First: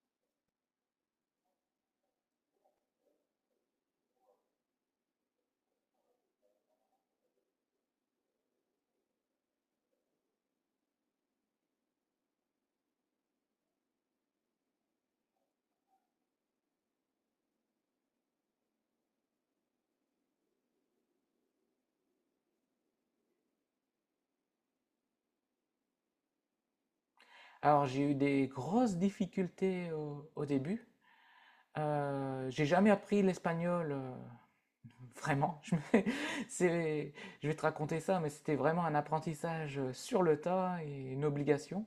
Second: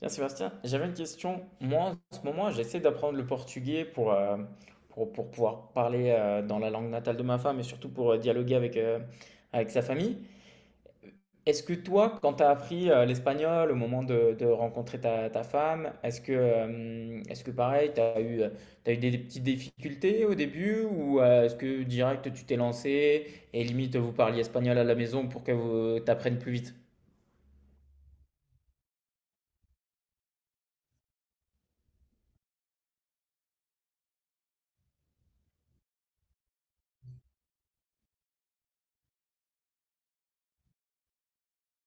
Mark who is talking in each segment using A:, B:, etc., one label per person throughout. A: Tiens, Sébastien, j'avais une question. Moi, en ce moment, j'essaie d'apprendre le portugais pour pouvoir parler dans la langue natale de ma femme, et surtout pour dialoguer avec sa famille. Est-ce que toi, quand tu as appris l'espagnol au moment de rencontrer ta femme, est-ce que pareil, t'as eu des petites difficultés au début, ou est-ce que direct tu t'es lancé et limite vous parliez espagnol à la maison pour que vous t'apprennes plus vite?
B: Alors, j'ai eu des grosses difficultés au début. J'ai jamais appris l'espagnol, vraiment. C'est- je vais te raconter ça, mais c'était vraiment un apprentissage sur le tas et une obligation.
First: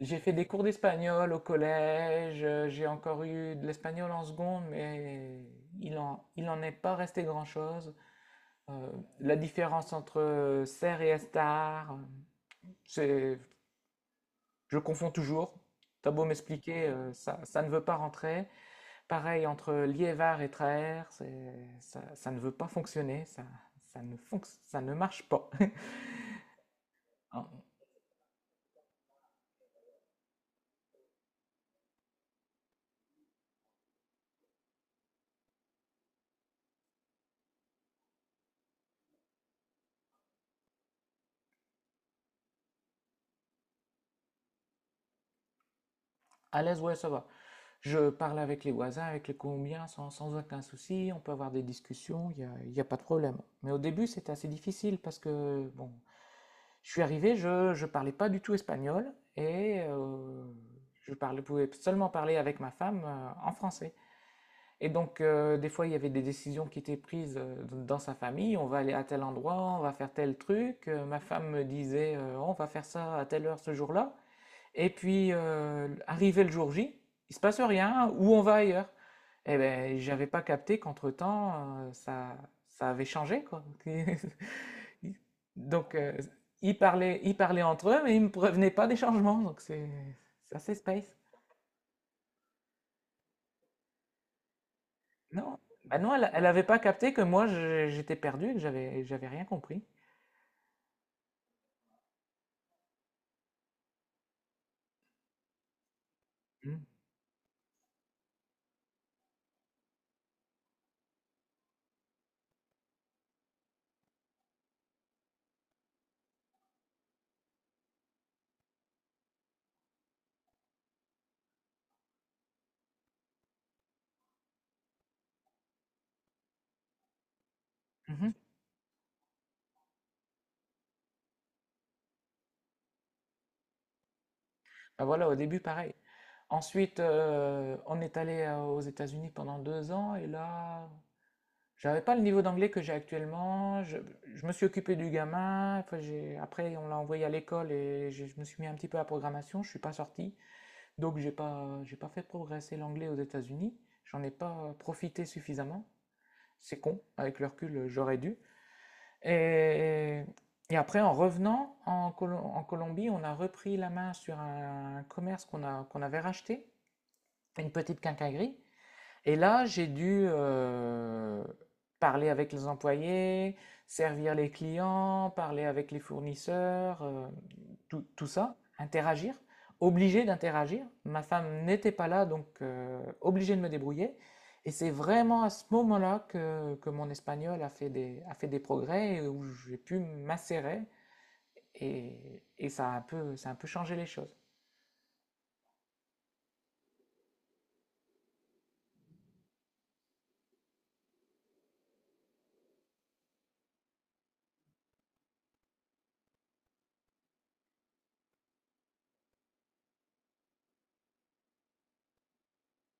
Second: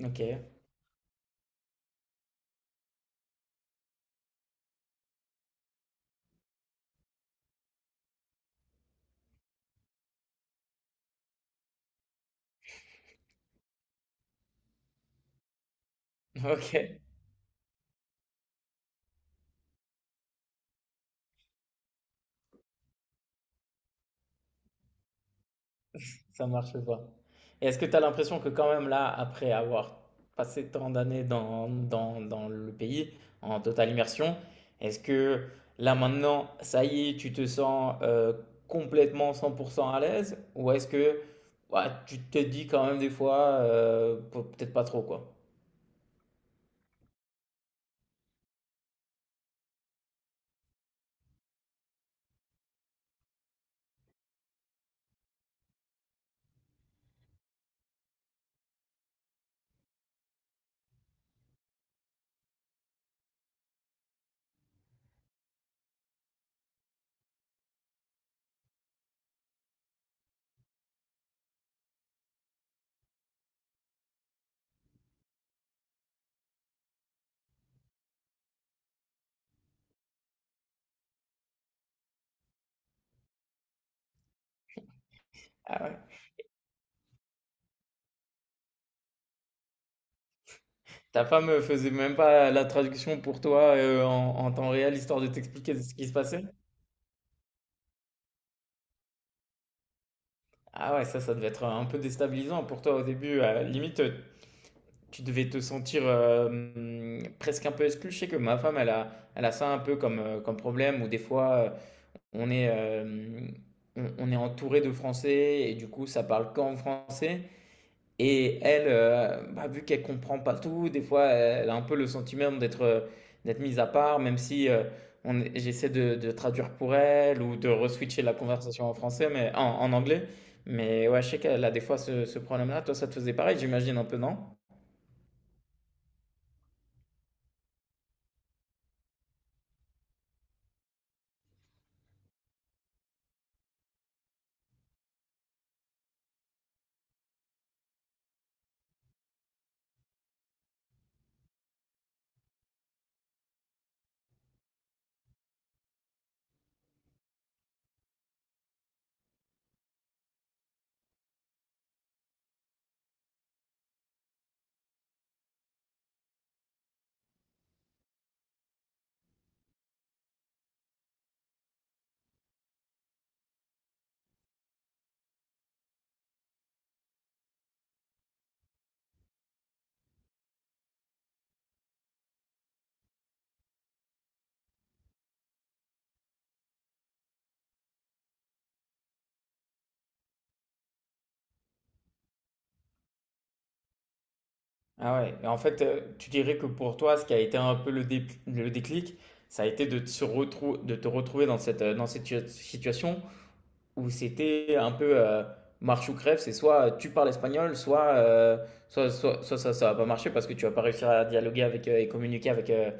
B: J'ai
A: Ok.
B: fait des cours d'espagnol au collège, j'ai encore eu de l'espagnol en seconde, mais il en est pas resté grand-chose. Euh, la différence entre ser et estar, c'est Je confonds toujours. T'as beau
A: Ok.
B: m'expliquer, ça, ça ne veut pas rentrer. Pareil, entre Liévard et Traer, ça, ça ne veut pas fonctionner. Ça ne fonc- ça ne marche pas.
A: Ça marche pas.
B: Hein,
A: Et est-ce que tu as l'impression que quand même là, après avoir passé tant d'années dans le pays, en totale immersion, est-ce que là maintenant, ça y est, tu te sens complètement 100% à l'aise? Ou est-ce que, ouais, tu te dis quand même des fois, peut-être pas trop, quoi?
B: à l'aise, ouais, ça va. Je parle avec les voisins, avec les Colombiens, sans aucun souci. On peut avoir des discussions, il y a pas de problème. Mais au début, c'était assez difficile parce que, bon, je suis arrivé, je ne parlais pas du tout espagnol et je parlais, pouvais seulement parler avec ma femme en français. Et donc, des fois, il y avait des décisions qui étaient prises dans sa famille. On va aller à tel endroit, on va faire tel truc. Ma femme me disait, on va faire ça à telle heure ce jour-là. Et puis, arrivé le jour J, il se passe rien, ou on va ailleurs. Eh ben, j'avais pas capté qu'entre-temps, ça, ça avait changé, quoi.
A: Ah
B: Donc,
A: ouais.
B: ils parlaient entre eux, mais ils me prévenaient pas des changements. Donc, c'est assez space.
A: Ta femme faisait même pas la traduction pour toi en temps réel, histoire de
B: Non,
A: t'expliquer ce
B: bah
A: qui se
B: non, elle
A: passait?
B: elle avait pas capté que j'étais perdu, et que j'avais rien compris.
A: Ah ouais, ça devait être un peu déstabilisant pour toi au début. Limite, tu devais te sentir
B: Mhm.
A: presque un peu exclu. Je sais que ma femme, elle a ça un peu comme, comme problème, où des fois, on est, on est entouré de Français, et du coup, ça parle qu'en français. Et elle, bah, vu qu'elle comprend pas tout, des fois, elle a un peu le sentiment d'être d'être mise à part, même si j'essaie de traduire pour elle, ou de reswitcher
B: Mhm.
A: la conversation en français, mais en anglais. Mais ouais, je sais qu'elle a des fois ce problème-là. Toi, ça te faisait pareil, j'imagine, un peu, non?
B: Bah voilà, au début pareil. Ensuite, on est allé aux États-Unis pendant 2 ans et là, j'avais pas le niveau d'anglais que j'ai actuellement. Je me suis occupé du gamin. Après, après, on l'a envoyé à l'école et je me suis mis un petit peu à la programmation. Je suis pas sorti, donc j'ai pas fait progresser l'anglais aux États-Unis. J'en ai pas profité suffisamment. C'est con. Avec le recul, j'aurais dû. Et, et après, en Colombie, on a repris la main sur un, commerce qu'on avait racheté, une petite quincaillerie. Et là, j'ai dû parler avec les employés, servir les clients, parler avec les fournisseurs, tout, tout ça, interagir, obligé d'interagir. Ma femme n'était pas là, donc obligé de me débrouiller. Et c'est vraiment à ce moment-là que mon espagnol a fait a fait des progrès et où j'ai pu m'insérer. Et ça a un peu, ça a un peu changé les choses.
A: Ah ouais, et en fait, tu dirais que pour toi, ce qui a été un peu le déclic, ça a été de te retrouver dans cette tua situation où c'était un peu, marche ou crève. C'est soit tu parles espagnol, soit ça ça va pas marcher parce que tu vas pas réussir à dialoguer et communiquer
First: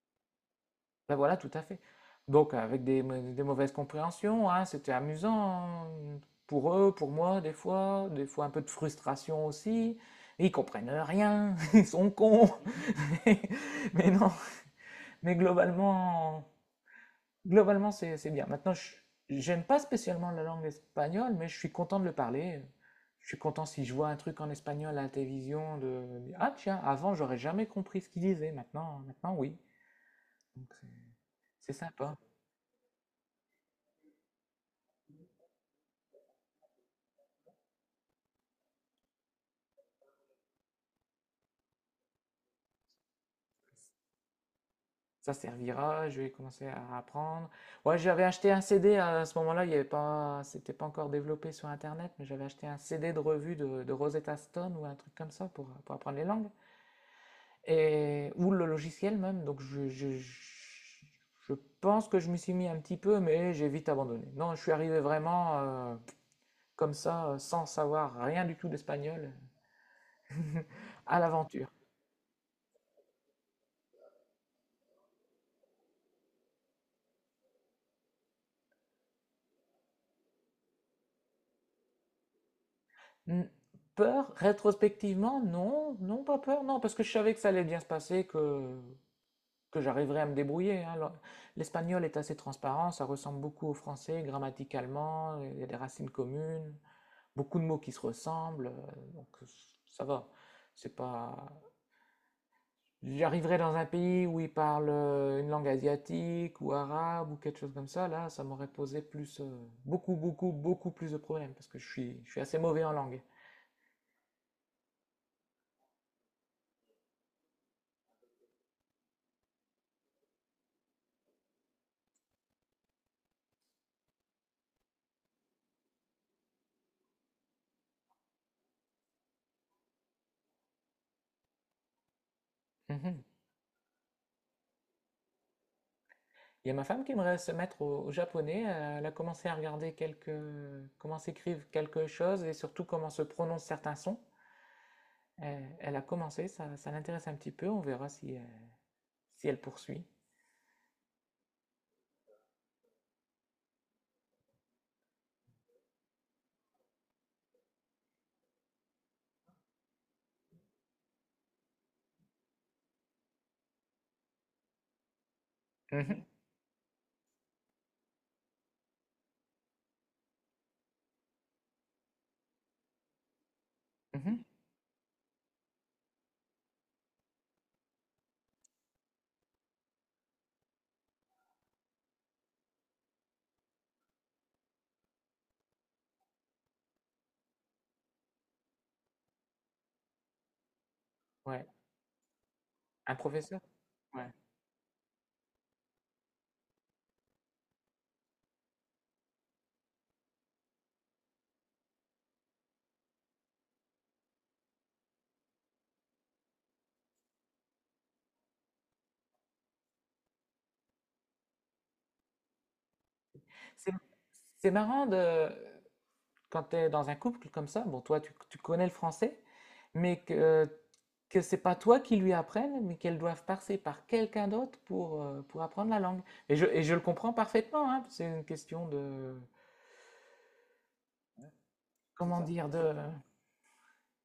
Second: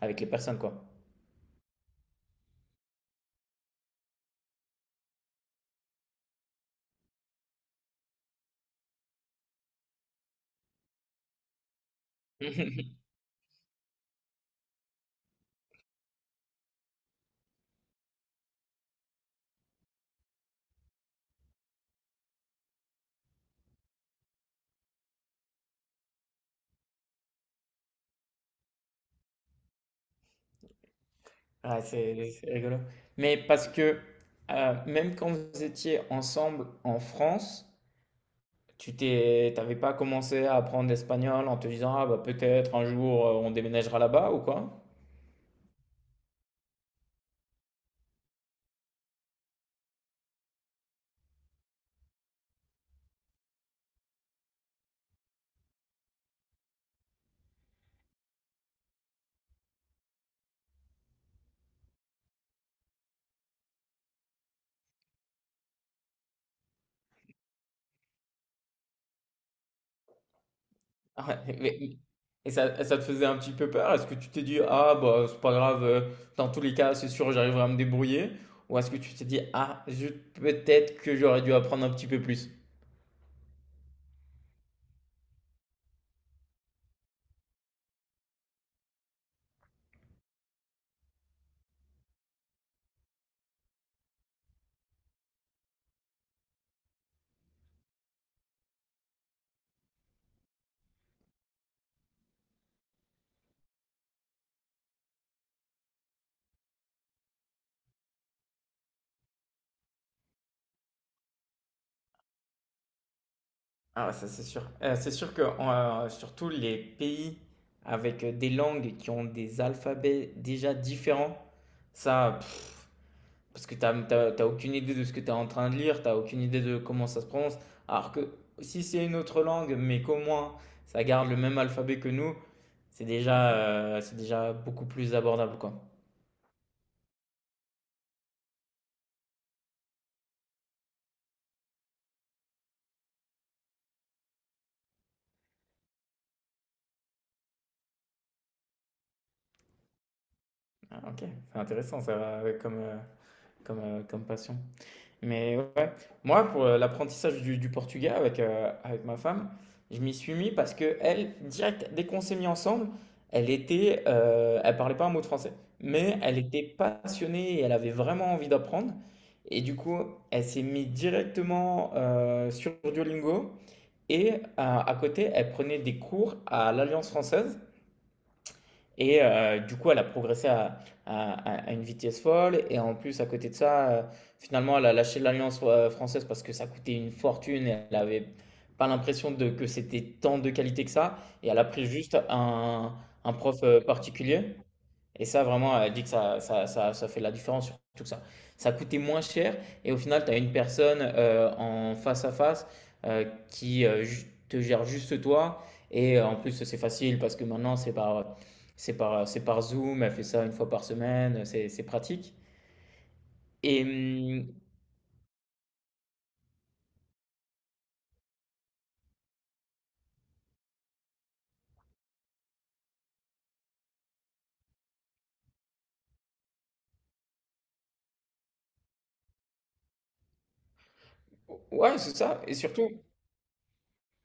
A: avec les personnes, quoi.
B: Ben voilà, tout à fait. Donc avec des mauvaises compréhensions, hein, c'était amusant mmh, pour eux, pour moi, des fois un peu de frustration aussi. Ils comprennent rien, ils sont cons. Mais non, mais globalement, c'est bien. Maintenant, j'aime pas spécialement la langue espagnole, mais je suis content de le parler. Je suis content si je vois un truc en espagnol à la télévision de, ah tiens, avant j'aurais jamais compris ce qu'ils disaient, maintenant, maintenant oui. Donc c'est
A: Ah,
B: sympa.
A: c'est rigolo. Mais parce que, même quand vous étiez ensemble en France, t'avais pas commencé à apprendre l'espagnol en te disant, ah bah peut-être un jour on déménagera là-bas ou quoi?
B: Ça servira, je vais commencer à apprendre. Ouais, j'avais acheté un CD à ce moment-là, il y avait pas, c'était pas encore développé sur Internet, mais j'avais acheté un CD de revue de Rosetta Stone ou un truc comme ça pour apprendre les langues, et, ou le logiciel même. Donc je pense que je me suis mis un petit peu, mais j'ai vite abandonné. Non, je suis arrivé vraiment comme ça, sans savoir rien du tout d'espagnol, à
A: Ah ouais,
B: l'aventure.
A: et ça te faisait un petit peu peur? Est-ce que tu t'es dit, ah bah c'est pas grave, dans tous les cas c'est sûr j'arriverai à me débrouiller? Ou est-ce que tu t'es dit, ah zut, peut-être que j'aurais dû apprendre un petit peu plus?
B: Mmh, peur? Rétrospectivement, non, non, pas peur, non, parce que je savais que ça allait bien se passer, que j'arriverais à me débrouiller, hein. L'espagnol est assez transparent, ça ressemble beaucoup au français, grammaticalement, il y a des racines communes, beaucoup de mots qui se ressemblent, donc ça va. C'est pas... J'arriverais dans un pays où ils parlent une langue asiatique ou arabe ou quelque chose comme ça, là, ça m'aurait posé plus, beaucoup, beaucoup, beaucoup plus de problèmes, parce que je suis assez mauvais en langue.
A: Ah ça c'est sûr. C'est sûr que surtout les pays avec des langues qui ont des alphabets déjà différents, ça, parce que t'as aucune idée de ce que tu es en train de lire, t'as aucune idée de comment ça se prononce. Alors que si c'est une autre langue, mais qu'au moins ça garde le même alphabet que nous,
B: Mhm.
A: c'est déjà beaucoup plus abordable, quoi.
B: Il y a ma femme qui aimerait se mettre au japonais. Elle a commencé à regarder quelques, comment s'écrivent quelque chose et surtout comment se prononcent certains sons. Elle a commencé, ça l'intéresse un petit peu. On verra si, si elle poursuit.
A: Ah, ok, c'est intéressant ça, comme passion. Mais ouais, moi pour l'apprentissage du portugais avec, avec ma femme, je m'y suis mis parce que elle, direct, dès qu'on s'est mis ensemble, elle parlait pas un mot de français, mais
B: Mhm,
A: elle était passionnée et elle avait vraiment envie d'apprendre. Et du coup, elle s'est mise directement sur Duolingo, et
B: mhm.
A: à côté, elle prenait des cours à l'Alliance française. Et du coup, elle a progressé une vitesse folle. Et en plus, à côté de ça, finalement, elle a lâché l'Alliance française parce que ça coûtait une fortune. Et elle avait pas l'impression que c'était tant de qualité que ça. Et elle
B: Ouais,
A: a pris
B: un
A: un prof
B: professeur. Ouais.
A: particulier. Et ça, vraiment, elle dit que ça fait la différence sur tout ça. Ça coûtait moins cher, et au final, tu as une personne en face à face te gère juste toi. Et en plus, c'est facile parce que maintenant, c'est par Zoom. Elle fait ça une fois par semaine. C'est pratique. Et
B: C'est,
A: hum,
B: c'est marrant de, quand tu es dans un couple comme ça, bon, toi, tu connais le français, mais que c'est pas toi qui lui apprenne, mais qu'elles doivent passer par quelqu'un d'autre pour apprendre la langue. Et je le comprends parfaitement, hein, c'est une question de,
A: ouais, c'est
B: comment
A: ça. Et
B: dire,
A: surtout,
B: de...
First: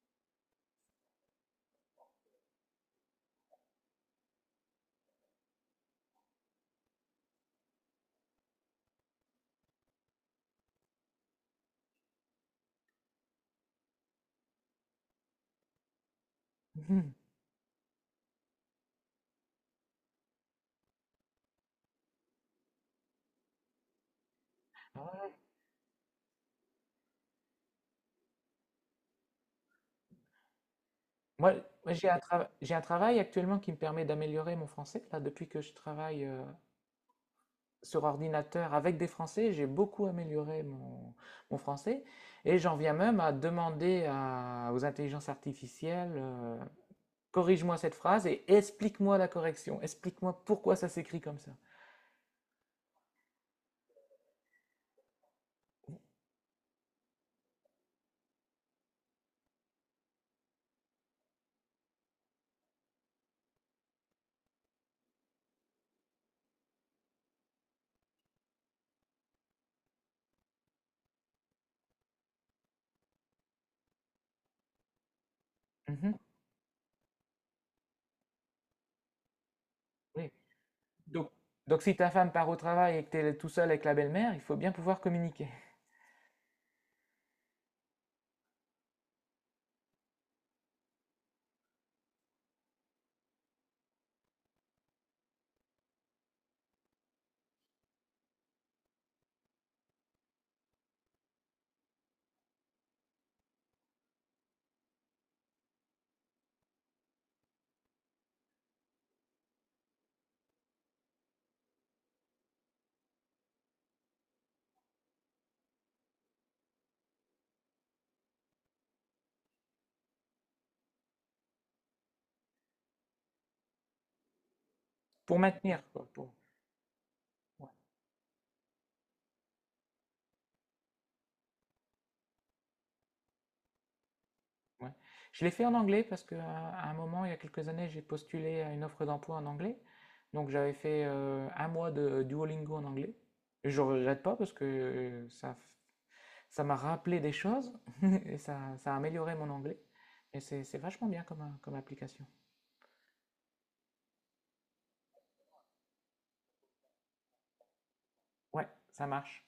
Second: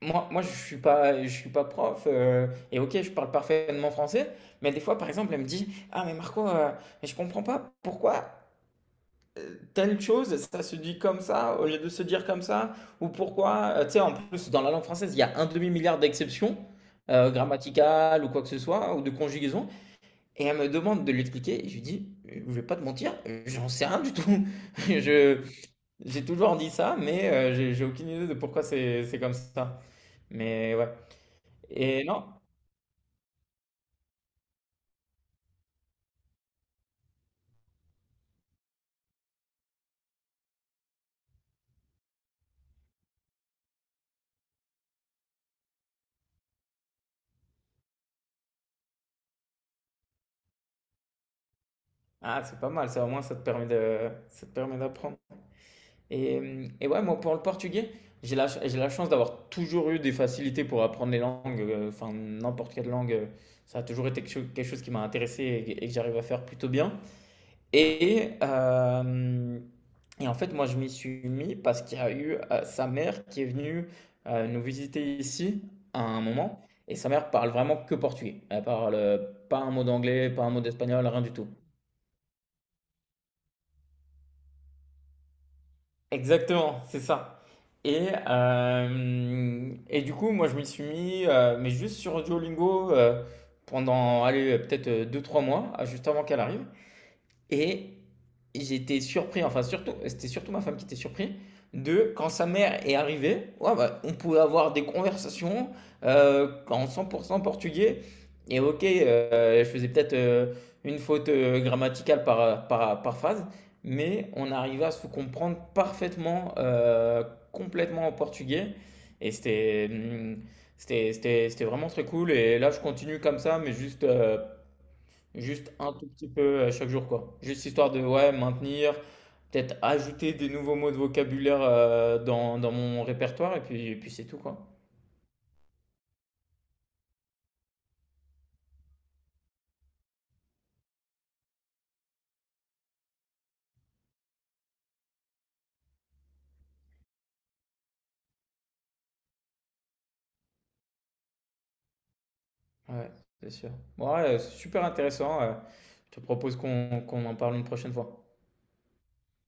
A: moi, moi je suis pas prof. Et ok, je parle parfaitement français. Mais des fois, par exemple, elle me dit, ah, mais Marco, mais je comprends pas pourquoi telle chose, ça se dit comme ça, au lieu de se dire comme ça. Ou pourquoi, tu sais, en plus, dans la langue française, il y a un demi-milliard d'exceptions grammaticales ou quoi que ce soit, ou de conjugaison, et elle me demande de l'expliquer, et je lui dis, je vais pas te mentir, j'en sais rien du tout.
B: Voilà.
A: Je, j'ai toujours dit ça, mais j'ai aucune idée de pourquoi c'est comme ça. Mais ouais.
B: Moi, moi,
A: Et non,
B: j'ai un travail actuellement qui me permet d'améliorer mon français. Là, depuis que je travaille sur ordinateur avec des Français, j'ai beaucoup amélioré mon, mon français. Et j'en viens même à demander aux intelligences artificielles corrige-moi cette phrase et explique-moi la correction. Explique-moi pourquoi ça s'écrit comme ça.
A: ah, c'est pas mal, ça au moins ça te permet ça te permet d'apprendre. Et, et ouais, moi, pour le portugais, j'ai la chance d'avoir toujours eu des facilités pour apprendre les langues, enfin, n'importe quelle langue. Ça a toujours été quelque chose qui m'a intéressé, et que j'arrive à faire plutôt bien. Et, euh, et en fait, moi, je m'y suis mis parce qu'il y a eu sa mère qui est venue nous visiter ici à
B: Mhm,
A: un moment. Et sa mère parle vraiment que portugais. Elle parle pas un mot
B: oui.
A: d'anglais, pas un mot d'espagnol, rien
B: Donc,
A: du tout.
B: donc si ta femme part au travail et que tu es tout seul avec la belle-mère, il faut bien pouvoir communiquer
A: Exactement, c'est ça. Et du coup, moi, je m'y suis mis, mais juste sur Duolingo pendant, allez, peut-être deux trois mois, ah, juste avant qu'elle arrive. Et j'étais surpris, enfin surtout, c'était surtout ma femme qui était surprise de quand sa mère est arrivée, ouais, bah, on pouvait avoir des conversations en 100% portugais. Et ok, je faisais peut-être une faute grammaticale par phrase, mais on arrivait à se comprendre parfaitement, complètement en portugais. Et c'était, hum, C'était vraiment très cool. Et là, je continue comme ça, mais
B: pour
A: juste
B: maintenir,
A: un
B: quoi,
A: tout petit
B: pour-
A: peu chaque jour, quoi. Juste
B: Ouais,
A: histoire de, ouais, maintenir, peut-être ajouter des nouveaux mots de vocabulaire dans mon répertoire, et puis c'est tout, quoi.
B: ouais. Je l'ai fait en anglais parce que, à un moment, il y a quelques années, j'ai postulé à une offre d'emploi en anglais. Donc j'avais fait 1 mois de Duolingo en anglais. Et je ne regrette pas parce que ça, ça m'a rappelé des choses et ça a amélioré mon anglais. Et c'est vachement bien comme, comme application.
A: Ouais, c'est sûr. Bon, ouais, super intéressant. Je te propose qu'on en parle une prochaine fois.
B: Ouais, ça marche.